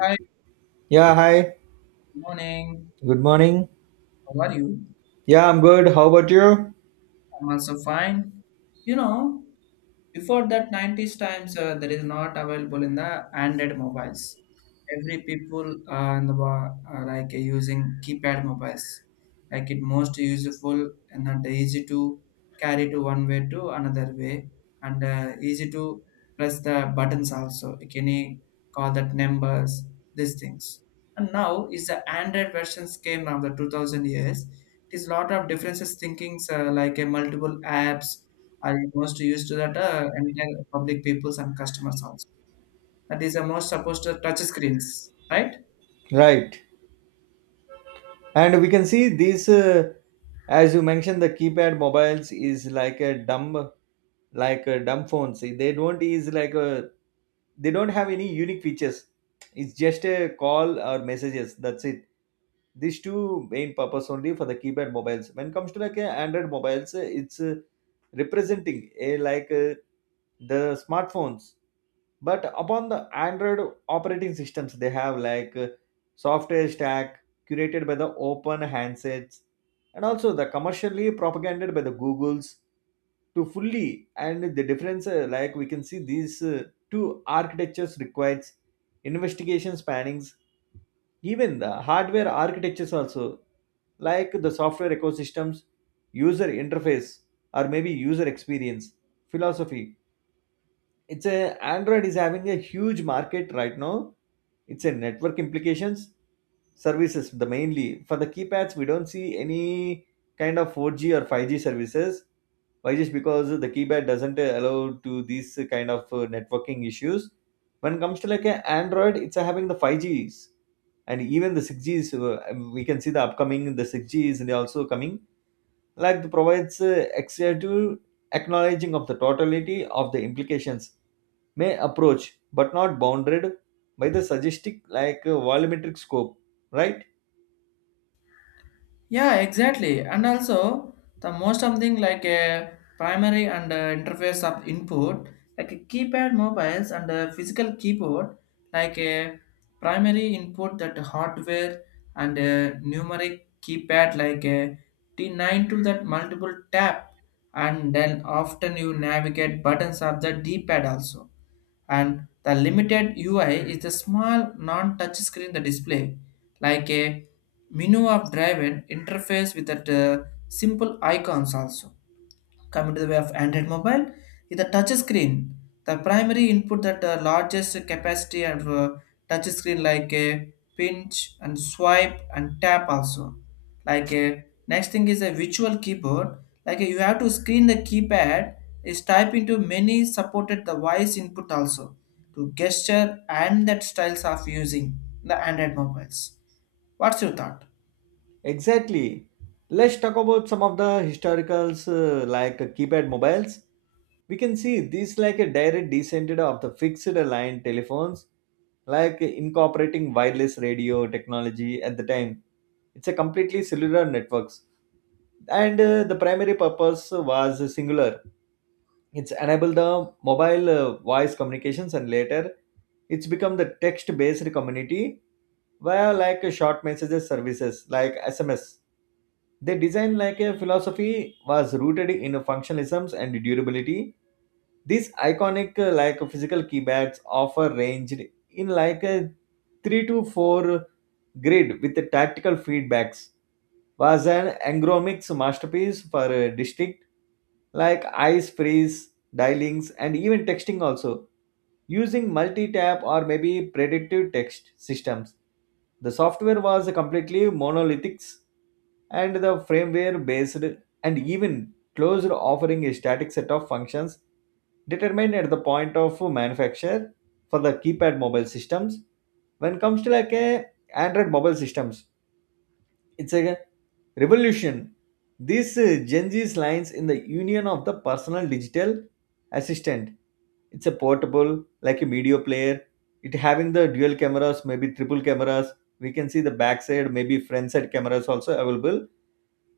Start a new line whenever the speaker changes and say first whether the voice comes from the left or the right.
left: Hi,
right: Yeah, hi.
left: good morning.
right: Good morning.
left: How are you?
right: Yeah, I'm good. How about you?
left: I'm also fine. You know, Before that, 90s times, there is not available in the Android mobiles. Every people, in the are like using keypad mobiles. Like it most useful and that easy to carry to one way to another way and, easy to press the buttons also. You Can you call that numbers? These things. And now is the Android versions came of the 2000 years. It is lot of differences thinkings, like a multiple apps are most used to that, entire public peoples and customers also. That is the most supposed to touch screens, right?
right: Right. And we can see these, as you mentioned, the keypad mobiles is like a dumb phone. See, they don't is like a, they don't have any unique features. It's just a call or messages. That's it. These two main purpose only for the keypad mobiles. When it comes to like a Android mobiles, it's representing a like the smartphones, but upon the android operating systems they have like software stack curated by the open handsets and also the commercially propagated by the googles to fully, and the difference, like we can see these two architectures requires investigation spannings, even the hardware architectures also, like the software ecosystems, user interface or maybe user experience philosophy. It's a android is having a huge market right now. It's a network implications services. The mainly for the keypads we don't see any kind of 4G or 5G services. Why? Just because the keypad doesn't allow to these kind of networking issues. When it comes to like a android, it's having the 5Gs, and even the 6Gs, we can see the upcoming the 6 gs is also coming, like the provides extra acknowledging of the totality of the implications may approach, but not bounded by the suggestive like volumetric scope, right?
left: Yeah, exactly. And also the most something like a primary and, interface of input, like a keypad mobiles and a physical keyboard, like a primary input that hardware and a numeric keypad like a T9 to that multiple tap, and then often you navigate buttons of the D-pad also, and the limited UI is the small non-touch screen the display, like a menu of driven interface with the simple icons also. Coming to the way of Android mobile, is the touch screen. The primary input that the largest capacity of touch screen like a pinch and swipe and tap also. Like a next thing is a virtual keyboard. Like you have to screen the keypad is type into many supported the voice input also, to gesture and that styles of using the Android mobiles. What's your thought?
right: Exactly. Let's talk about some of the historicals, like keypad mobiles. We can see these like a direct descent of the fixed line telephones, like incorporating wireless radio technology at the time. It's a completely cellular networks. And the primary purpose was singular. It's enabled the mobile voice communications, and later it's become the text based community via like a short messages services like sms. They design like a philosophy was rooted in functionalisms and durability. These iconic, like physical keybags offer ranged in like a 3 to 4 grid with the tactical feedbacks, was an angromics masterpiece for a district like ice freeze, dialings, and even texting also. Using multi-tap or maybe predictive text systems, the software was completely monolithic and the firmware based and even closed, offering a static set of functions determined at the point of manufacture for the keypad mobile systems. When comes to like a Android mobile systems. It's a revolution. This Gen Z's lines in the union of the personal digital assistant. It's a portable, like a media player. It having the dual cameras, maybe triple cameras. We can see the backside, maybe front side cameras also available.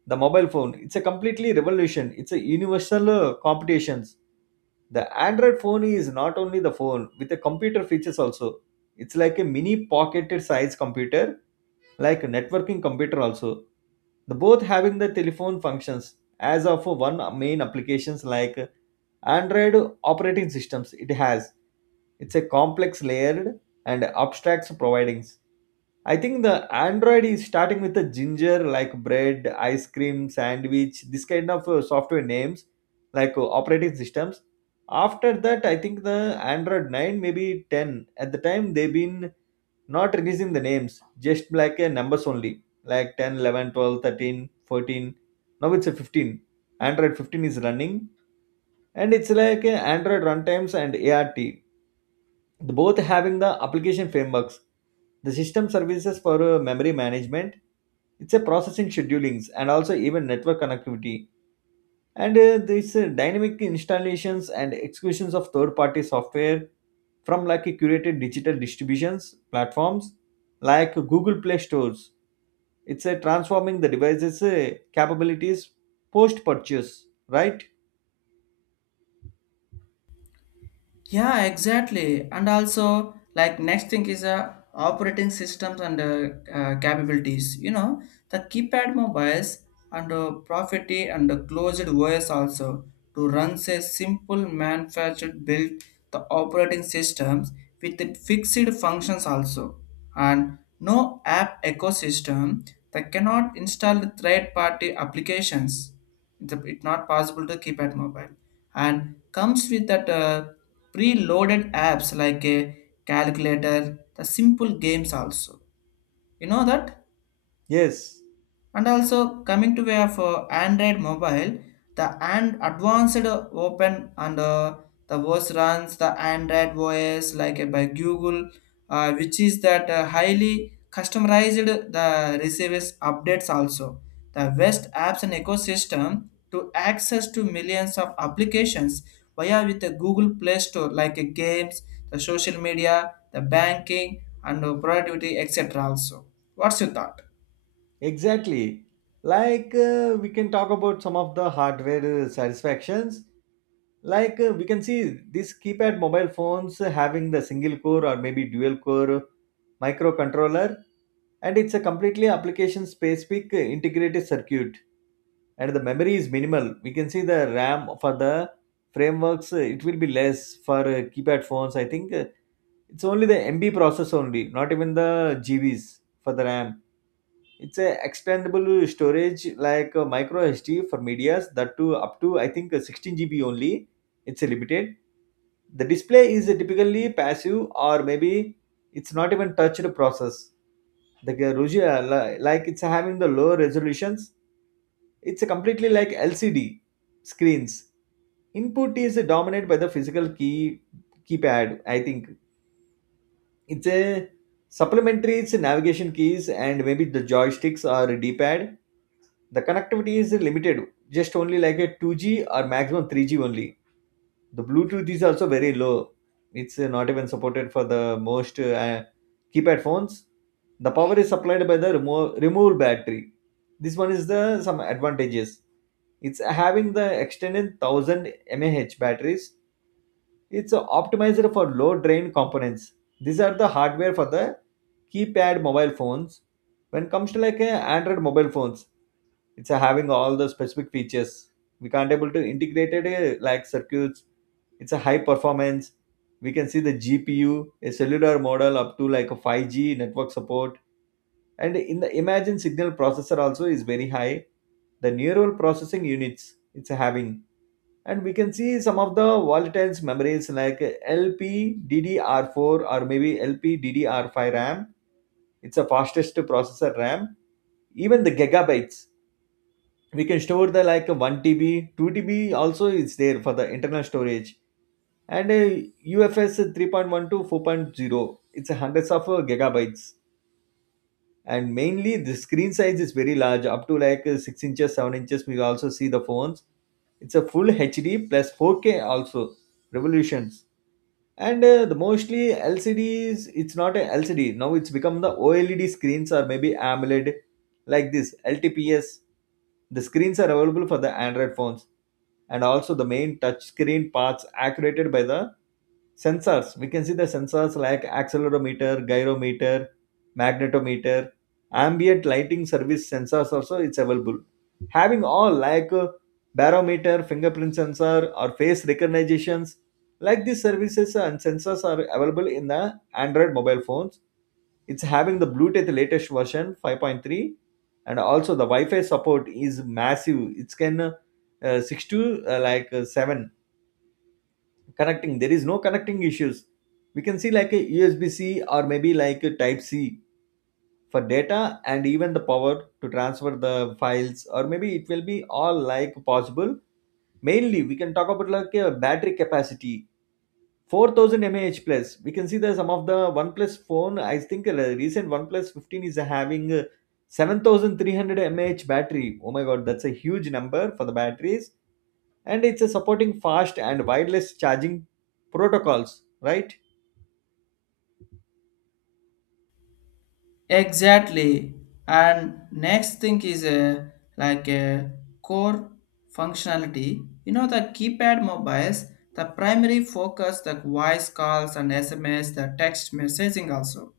right: The mobile phone. It's a completely revolution. It's a universal competitions. The Android phone is not only the phone with the computer features also, it's like a mini pocketed size computer, like a networking computer also. The both having the telephone functions as of one main applications like Android operating systems. It has. It's a complex layered and abstracts providings. I think the Android is starting with the ginger, like bread, ice cream, sandwich, this kind of software names, like operating systems. After that, I think the Android 9, maybe 10. At the time, they've been not releasing the names, just like numbers only, like 10, 11, 12, 13, 14. Now it's a 15. Android 15 is running, and it's like Android runtimes and ART, the both having the application frameworks, the system services for memory management. It's a processing schedulings, and also even network connectivity and these dynamic installations and executions of third party software from like a curated digital distributions platforms like google play stores. It's a transforming the devices capabilities post purchase, right?
left: Yeah, exactly. And also, like next thing is, operating systems and, capabilities. You know, the keypad mobiles and, property and the closed OS also, to run a simple manufactured build the operating systems with the fixed functions also, and no app ecosystem that cannot install the third-party applications. It's not possible to keypad mobile, and comes with that. Preloaded apps like a calculator the simple games also, you know that.
right: Yes.
left: And also coming to way of Android mobile, the and advanced, open and, the OS runs the Android OS like by Google, which is that highly customized the receives updates also. The West apps and ecosystem to access to millions of applications via with the Google Play Store, like games, the social media, the banking and, productivity etc. Also, what's your thought?
right: Exactly. Like we can talk about some of the hardware satisfactions. Like we can see these keypad mobile phones having the single core or maybe dual core microcontroller, and it's a completely application specific integrated circuit. And the memory is minimal. We can see the RAM for the frameworks. It will be less for keypad phones. I think it's only the MB process only, not even the GBs for the RAM. It's a extendable storage like a micro SD for medias that too up to, I think, 16 GB only. It's a limited. The display is typically passive or maybe it's not even touched process. The Rugia, like it's having the low resolutions. It's a completely like LCD screens. Input is dominated by the physical keypad, I think. It's a supplementary, it's navigation keys and maybe the joysticks or d d-pad. The connectivity is limited, just only like a 2G or maximum 3G only. The bluetooth is also very low, it's not even supported for the most keypad phones. The power is supplied by the removable battery. This one is the some advantages, it's having the extended 1,000 mAh batteries. It's optimized for low drain components. These are the hardware for the keypad mobile phones. When comes to like a Android mobile phones, it's a having all the specific features. We can't able to integrate it, like circuits. It's a high performance. We can see the GPU, a cellular model up to like a 5G network support. And in the imagine signal processor also is very high. The neural processing units it's having, and we can see some of the volatiles memories like LPDDR4 or maybe LPDDR5 RAM. It's the fastest processor RAM. Even the gigabytes, we can store the like 1 TB, 2 TB also is there for the internal storage. And UFS 3.1 to four point zero. It's hundreds of gigabytes, and mainly the screen size is very large up to like 6 inches 7 inches, we also see the phones. It's a full hd plus 4K also revolutions. And the mostly lcds, it's not a lcd now, it's become the oled screens or maybe amoled, like this ltps, the screens are available for the android phones. And also the main touch screen parts accurated by the sensors, we can see the sensors like accelerometer, gyrometer, magnetometer, ambient lighting service sensors also it's available. Having all like barometer, fingerprint sensor or face recognitions, like these services and sensors are available in the Android mobile phones. It's having the Bluetooth latest version 5.3, and also the Wi-Fi support is massive. It can six to like seven connecting, there is no connecting issues. We can see like a usb-c or maybe like a type c for data and even the power to transfer the files, or maybe it will be all like possible. Mainly we can talk about like a battery capacity 4,000 mAh plus, we can see that some of the oneplus phone, I think the recent oneplus 15 is having a 7,300 mAh battery. Oh my god, that's a huge number for the batteries, and it's a supporting fast and wireless charging protocols, right?
left: Exactly. And next thing is a like a core functionality. You know the keypad mobiles, the primary focus, the voice calls and SMS, the text messaging also,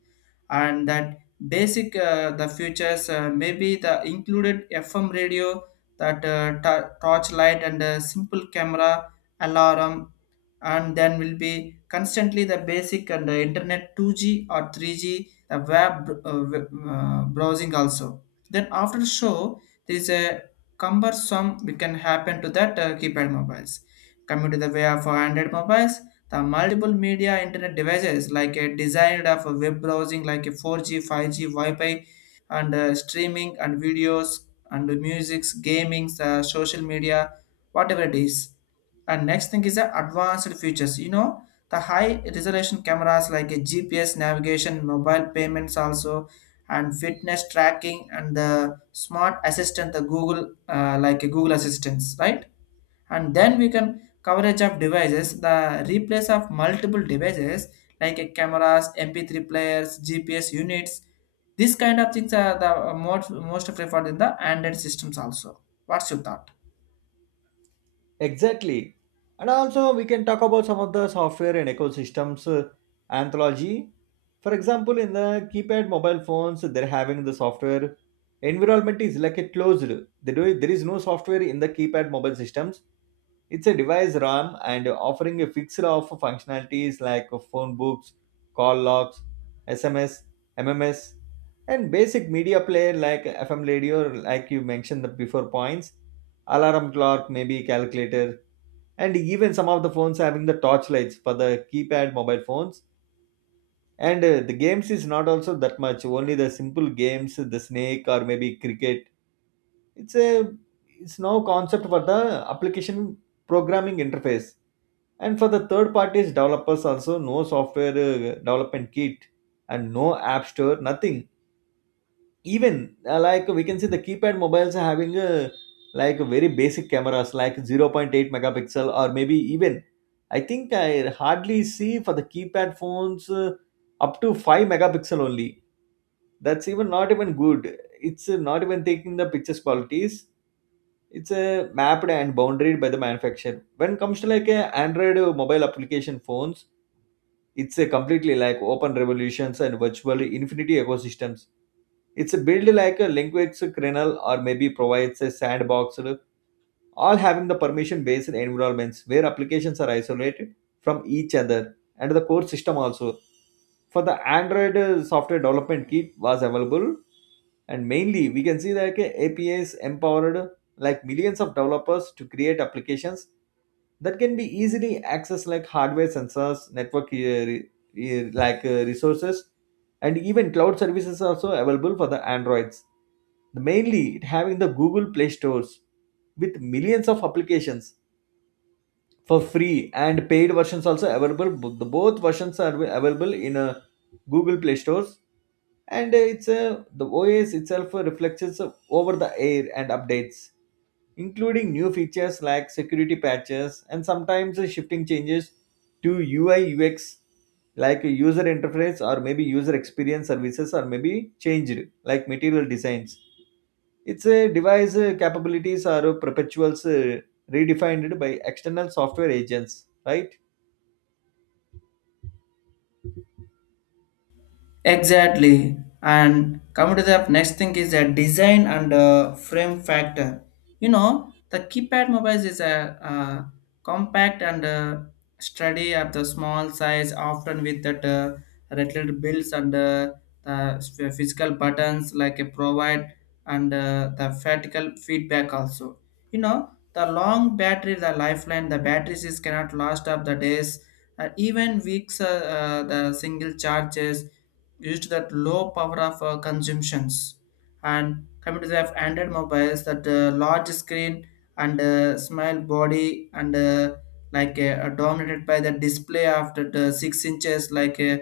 left: and that basic, the features, maybe the included FM radio, that torchlight and, simple camera, alarm, and then will be constantly the basic and the internet 2G or 3G, the web, browsing also. Then after show there is a cumbersome we can happen to that, keypad mobiles. Coming to the way of android mobiles, the multiple media internet devices like a designed of a web browsing like a 4G 5G wi-fi, and, streaming and videos and musics, gaming, social media, whatever it is. And next thing is the advanced features. You know, the high resolution cameras like a GPS navigation, mobile payments also, and fitness tracking, and the smart assistant, the like a Google Assistants, right? And then we can coverage of devices, the replace of multiple devices like a cameras, MP3 players, GPS units. These kind of things are the most preferred in the Android systems also. What's your thought?
right: Exactly. And also, we can talk about some of the software and ecosystems, anthology. For example, in the keypad mobile phones, they're having the software environment is like a closed. They do, there is no software in the keypad mobile systems. It's a device RAM and offering a fixed of functionalities like phone books, call logs, SMS, MMS, and basic media player like FM radio, like you mentioned the before points, alarm clock, maybe calculator, and even some of the phones having the torch lights for the keypad mobile phones. And the games is not also that much, only the simple games, the snake or maybe cricket. It's a it's now concept for the application programming interface, and for the third parties developers also. No software development kit, and no app store, nothing. Even, like, we can see the keypad mobiles are having a like very basic cameras like zero point 0.8 megapixel, or maybe even, I think I hardly see for the keypad phones, up to 5 megapixel only. That's even not even good. It's not even taking the pictures qualities. It's mapped and bounded by the manufacturer. When it comes to like a Android mobile application phones, it's a completely like open revolutions and virtually infinity ecosystems. It's a build like a language kernel, or maybe provides a sandbox, all having the permission based environments where applications are isolated from each other and the core system also. For the Android software development kit was available, and mainly we can see that okay, APIs empowered, like millions of developers to create applications that can be easily accessed like hardware sensors, network like resources, and even cloud services are also available for the Androids. The mainly it having the Google Play Stores with millions of applications for free and paid versions also available. The both versions are available in a Google Play stores, and it's a the OS itself reflects its, over the air and updates, including new features like security patches and sometimes shifting changes to UI UX, like user interface or maybe user experience services, or maybe changed like material designs. It's a device capabilities are perpetuals redefined by external software agents, right?
left: Exactly. And coming to the next thing is a design and, frame factor. You know, the keypad mobiles is a, compact and, sturdy at the small size, often with that, rattled builds and, the physical buttons like a provide and, the vertical feedback also. You know, the long battery, the lifeline, the batteries is cannot last up the days, even weeks. The single charges used that low power of, consumptions. And coming to the android mobiles that, large screen and, small body and, dominated by the display of the 6 inches, like uh,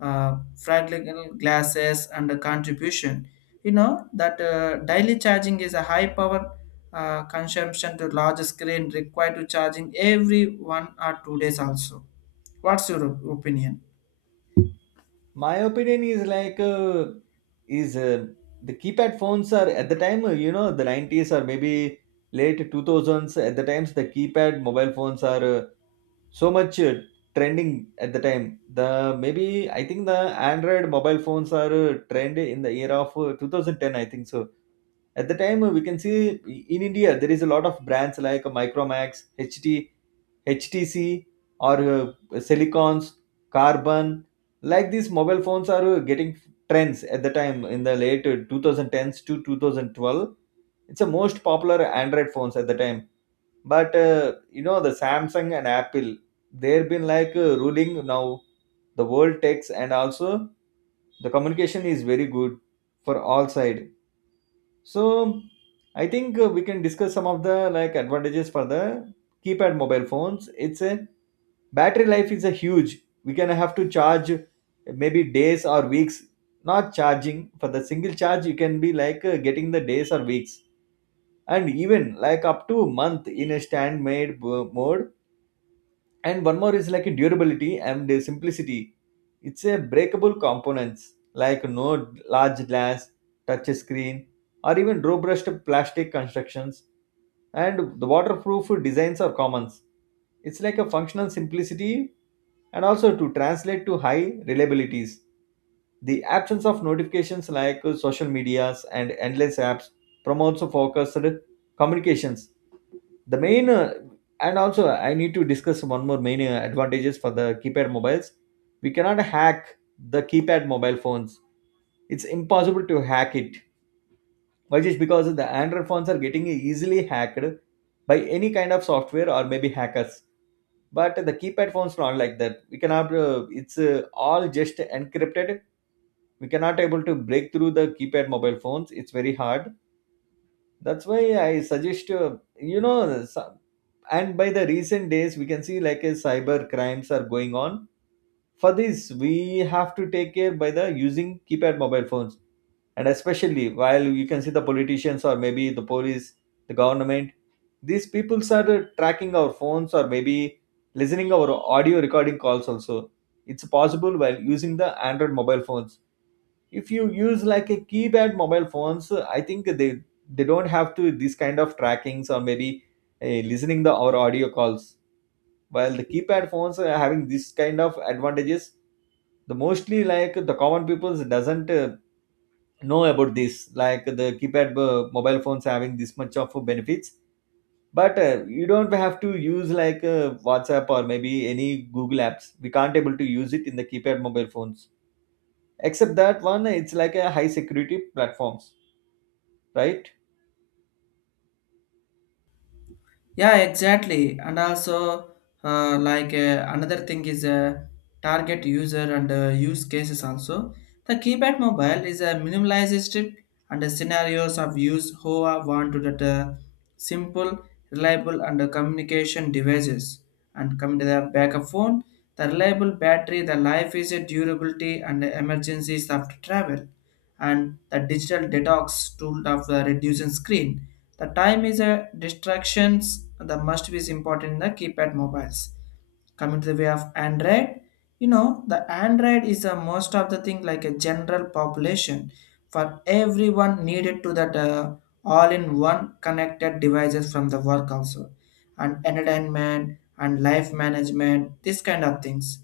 left: uh, fragile glasses and the contribution, you know that, daily charging is a high power, consumption to large screen required to charging every 1 or 2 days also. What's your opinion?
right: My opinion is is uh, the keypad phones are at the time you know, the 90s or maybe late 2000s. At the times, the keypad mobile phones are so much trending at the time. The maybe i think the android mobile phones are trend in the year of 2010, I think so. At the time, we can see in India there is a lot of brands like Micromax, ht HTC, or silicons, carbon. Like these mobile phones are getting trends at the time in the late 2010s to 2012. It's the most popular android phones at the time. But you know, the Samsung and Apple, they've been ruling now the world techs, and also the communication is very good for all side. So I think we can discuss some of the like advantages for the keypad mobile phones. It's a battery life is a huge. We can have to charge maybe days or weeks. Not charging for the single charge, you can be getting the days or weeks, and even like up to month in a stand made mode. And one more is like a durability and the simplicity. It's a breakable components like no large glass touch screen, or even robust plastic constructions, and the waterproof designs are commons. It's like a functional simplicity, and also to translate to high reliabilities. The absence of notifications like social medias and endless apps promotes focused communications. The main uh, and also I need to discuss one more main advantages for the keypad mobiles. We cannot hack the keypad mobile phones. It's impossible to hack it. Why? Just because the android phones are getting easily hacked by any kind of software or maybe hackers, but the keypad phones not like that. We cannot uh, it's uh, all just encrypted. We cannot able to break through the keypad mobile phones. It's very hard. That's why I suggest you know some, and by the recent days we can see like a cyber crimes are going on. For this we have to take care by the using keypad mobile phones. And especially, while you can see, the politicians or maybe the police, the government, these people are tracking our phones, or maybe listening our audio recording calls also. It's possible while using the android mobile phones. If you use like a keypad mobile phones, I think they don't have to these kind of trackings, or maybe listening the our audio calls. While the keypad phones are having this kind of advantages, the mostly like the common people doesn't know about this, like the keypad mobile phones having this much of benefits. But you don't have to use like WhatsApp or maybe any Google apps. We can't able to use it in the keypad mobile phones. Except that one, it's like a high security platforms, right?
left: Yeah, exactly. And also, another thing is, target user and, use cases also. The keypad mobile is a minimalized strip and the scenarios of use who are want to that, simple, reliable, and, communication devices. And coming to the backup phone, the reliable battery, the life is a durability and the emergencies of travel and the digital detox tool of the reducing screen. The time is a distractions that must be important in the keypad mobiles. Coming to the way of android, you know the android is a most of the thing like a general population, for everyone needed to that, all in one connected devices from the work also, and entertainment and life management, this kind of things.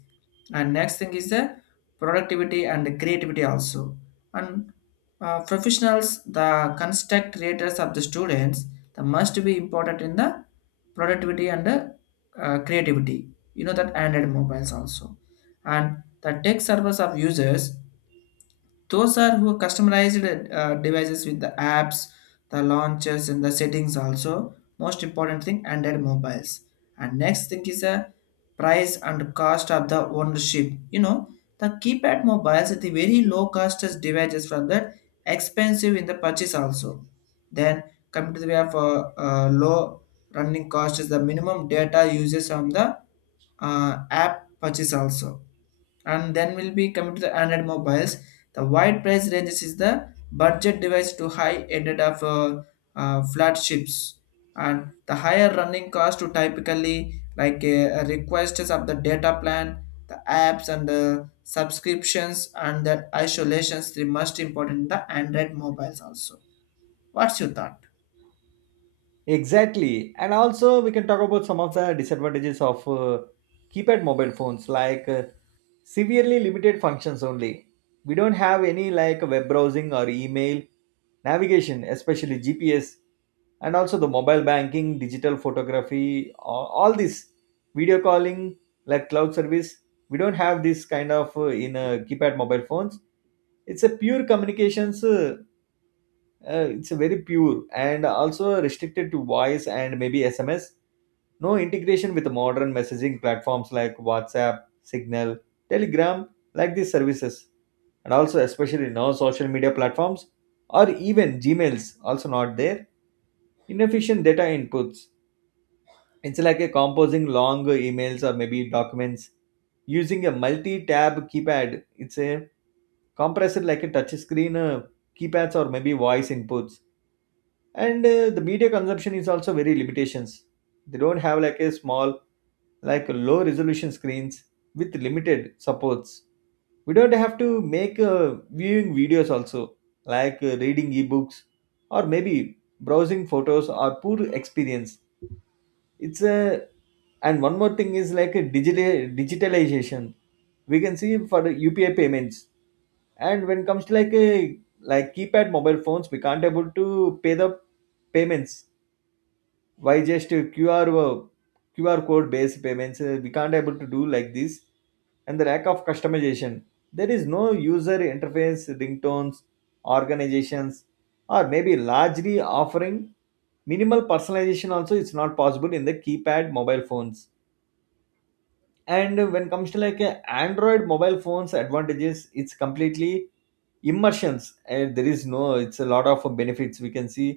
left: And next thing is the productivity and the creativity also, and, professionals the construct creators of the students, the must be important in the productivity and the, creativity, you know, that android mobiles also. And the tech servers of users those are who customized, devices with the apps, the launches and the settings also, most important thing android mobiles. And next thing is a price and cost of the ownership. You know, the keypad mobiles are the very low cost as devices from that expensive in the purchase also. Then coming to the way of low running cost is the minimum data uses on the, app purchase also. And then will be coming to the android mobiles, the wide price ranges is the budget device to high ended of, flagships, and the higher running cost to typically like, requests of the data plan, the apps and the subscriptions and that isolations, the most important in the android mobiles also. What's your thought?
right: Exactly. And also, we can talk about some of the disadvantages of keypad mobile phones, like severely limited functions only. We don't have any like web browsing or email, navigation, especially GPS, and also the mobile banking, digital photography, all this, video calling, like cloud service. We don't have this kind of in keypad mobile phones. It's a pure communications. It's very pure and also restricted to voice and maybe SMS. No integration with modern messaging platforms like WhatsApp, Signal, Telegram, like these services. And also especially now social media platforms or even Gmails also not there. Inefficient data inputs. It's like a composing long emails or maybe documents using a multi-tab keypad. It's a compressor like a touch screen keypads or maybe voice inputs. And the media consumption is also very limitations. They don't have like a small, like low resolution screens with limited supports. We don't have to make viewing videos also, like reading ebooks, or maybe browsing photos, or poor experience. It's a And one more thing is like a digital digitalization. We can see for the UPI payments. And when it comes to like a like keypad mobile phones, we can't able to pay the payments. Why? Just QR code based payments we can't able to do like this. And the lack of customization. There is no user interface, ringtones, organizations, or maybe largely offering minimal personalization also. It's not possible in the keypad mobile phones. And when comes to like a android mobile phones advantages, it's completely immersions, and there is no, it's a lot of benefits we can see.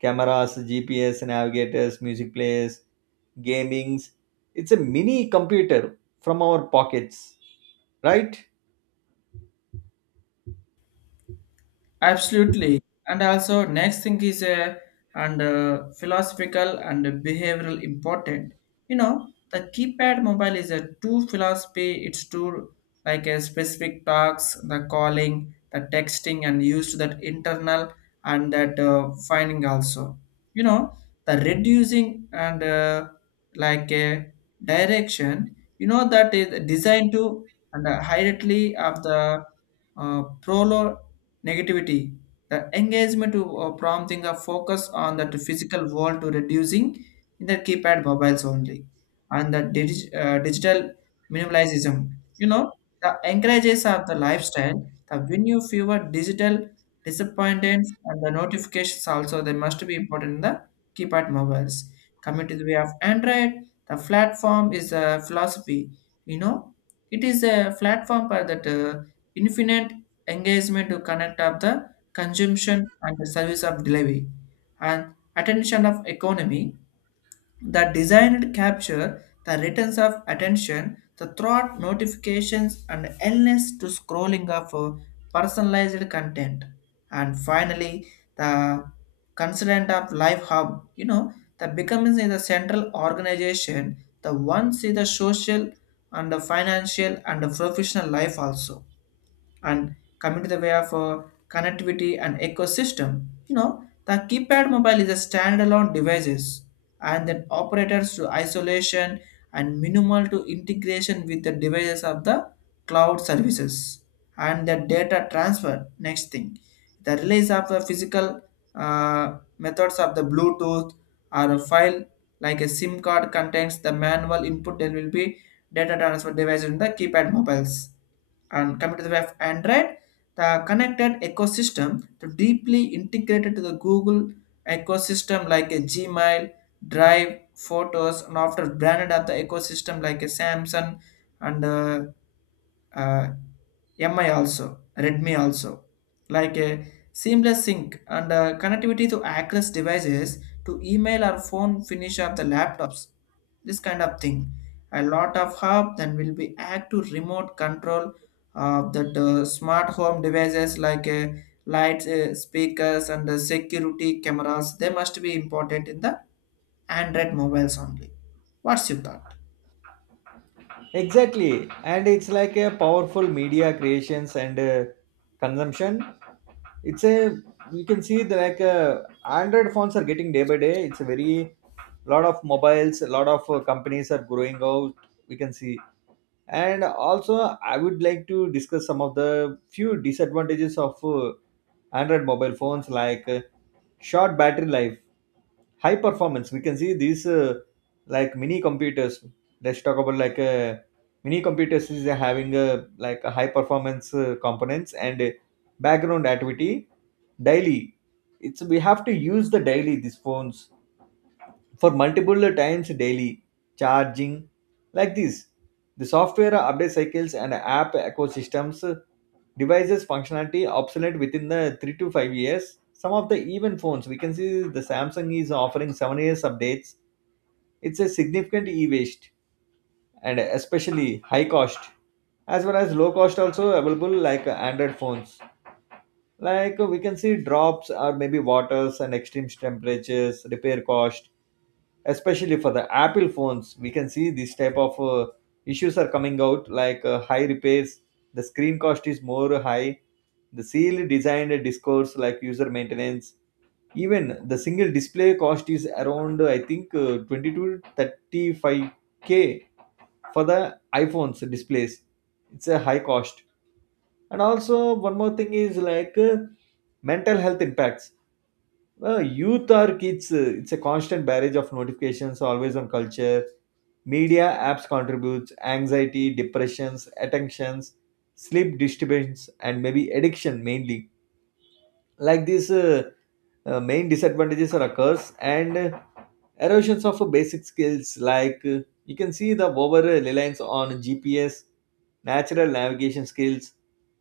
right: Cameras, GPS navigators, music players, gamings. It's a mini computer from our pockets, right?
left: Absolutely. And also, next thing is a and, philosophical and behavioral important. You know, the keypad mobile is a two philosophy. It's two like a specific talks, the calling, the texting, and used that internal and that, finding also. You know, the reducing and, like a direction. You know that is designed to and, highly of the, prolo negativity the engagement to, prompting a focus on that physical world to reducing in the keypad mobiles only. And the digital minimalism, you know, the encourages of the lifestyle the when you fewer digital disappointments and the notifications also, they must be important in the keypad mobiles. Coming to the way of android, the platform is a philosophy. You know, it is a platform for that, infinite engagement to connect up the consumption and the service of delivery and attention of economy that designed capture the returns of attention, the thought notifications and endless to scrolling of, personalized content. And finally, the consultant of life hub, you know, the becoming is a central organization the one see the social and the financial and the professional life also. And coming to the way of, connectivity and ecosystem, you know the keypad mobile is a standalone devices and then operators to isolation and minimal to integration with the devices of the cloud services and the data transfer. Next thing, the release of the physical, methods of the bluetooth or a file, like a sim card contains the manual input, there will be data transfer device in the keypad mobiles. And coming to the web android, the connected ecosystem to deeply integrated to the google ecosystem like a gmail, drive, photos, and after branded at the ecosystem like a samsung and, uh, MI also, Redmi also, like a seamless sync and, connectivity to access devices to email or phone finish of the laptops. This kind of thing. A lot of hub, then will be act to remote control of that, smart home devices like, lights, speakers, and, security cameras. They must be imported in the Android mobiles only. What's your thought?
right: Exactly. And it's like a powerful media creations and consumption. It's a You can see the like Android phones are getting day by day. It's a very lot of mobiles, a lot of companies are growing out, we can see. And also, I would like to discuss some of the few disadvantages of Android mobile phones like short battery life, high performance. We can see these like mini computers. Let's talk about mini computers is having a like a high performance components, and background activity daily. It's we have to use the daily these phones for multiple times daily charging, like this. The software update cycles and app ecosystems, devices functionality obsolete within the 3 to 5 years. Some of the even phones we can see, the Samsung is offering 7 years updates. It's a significant e-waste. And especially high cost, as well as low cost also available like android phones. Like we can see drops, or maybe waters, and extreme temperatures, repair cost. Especially for the Apple phones we can see this type of issues are coming out like high repairs. The screen cost is more high. The seal designed discourse like user maintenance. Even the single display cost is around , I think, 22 to 35k for the iPhones displays. It's a high cost. And also one more thing is like mental health impacts. Well, youth or kids, it's a constant barrage of notifications, always on culture. Media apps contributes anxiety, depressions, attentions, sleep disturbance, and maybe addiction mainly. Like this, main disadvantages are occurs, and erosions of basic skills, like you can see the over reliance on GPS, natural navigation skills,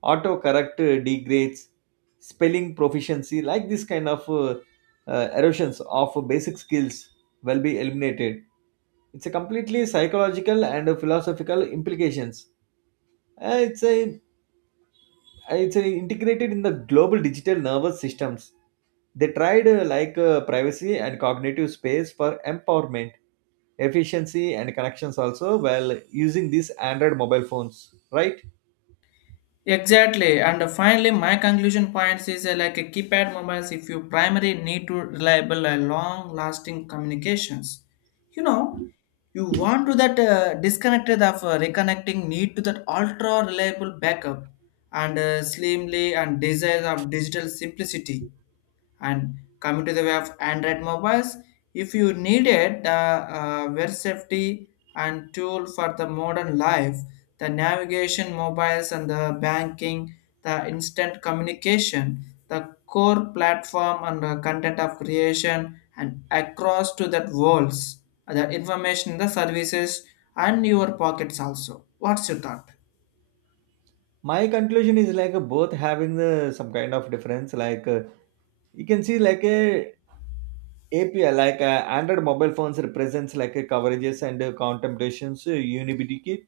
right: autocorrect degrades, spelling proficiency, like this kind of erosions of basic skills will be eliminated. It's a completely psychological and philosophical implications. Uh, It's a it's a integrated in the global digital nervous systems. They tried like privacy and cognitive space for empowerment, efficiency, and connections also while using these Android mobile phones, right?
left: Exactly, and finally, my conclusion points is, like a keypad mobiles. If you primary need to reliable and long-lasting communications, you know, you want to that, disconnected of, reconnecting need to that ultra reliable backup and, slimly and desire of digital simplicity. And coming to the way of Android mobiles, if you needed the, web safety and tool for the modern life, the navigation mobiles and the banking, the instant communication, the core platform and the content of creation and across to that worlds, the information, the services and your pockets also. What's your thought?
right: My conclusion is like both having the some kind of difference. Like you can see like a API, like Android mobile phones represents like a coverages and contemplations unity,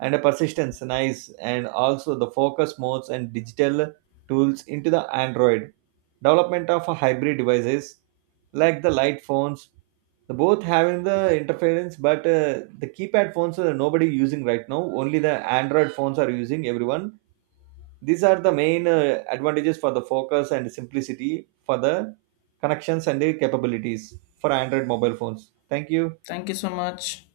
right: and a persistence nice. And also the focus modes and digital tools into the android, development of hybrid devices like the light phones. The both having the interference, but the keypad phones are nobody using right now. Only the android phones are using everyone. These are the main advantages for the focus and simplicity, for the connections and the capabilities for android mobile phones. Thank you.
left: Thank you so much.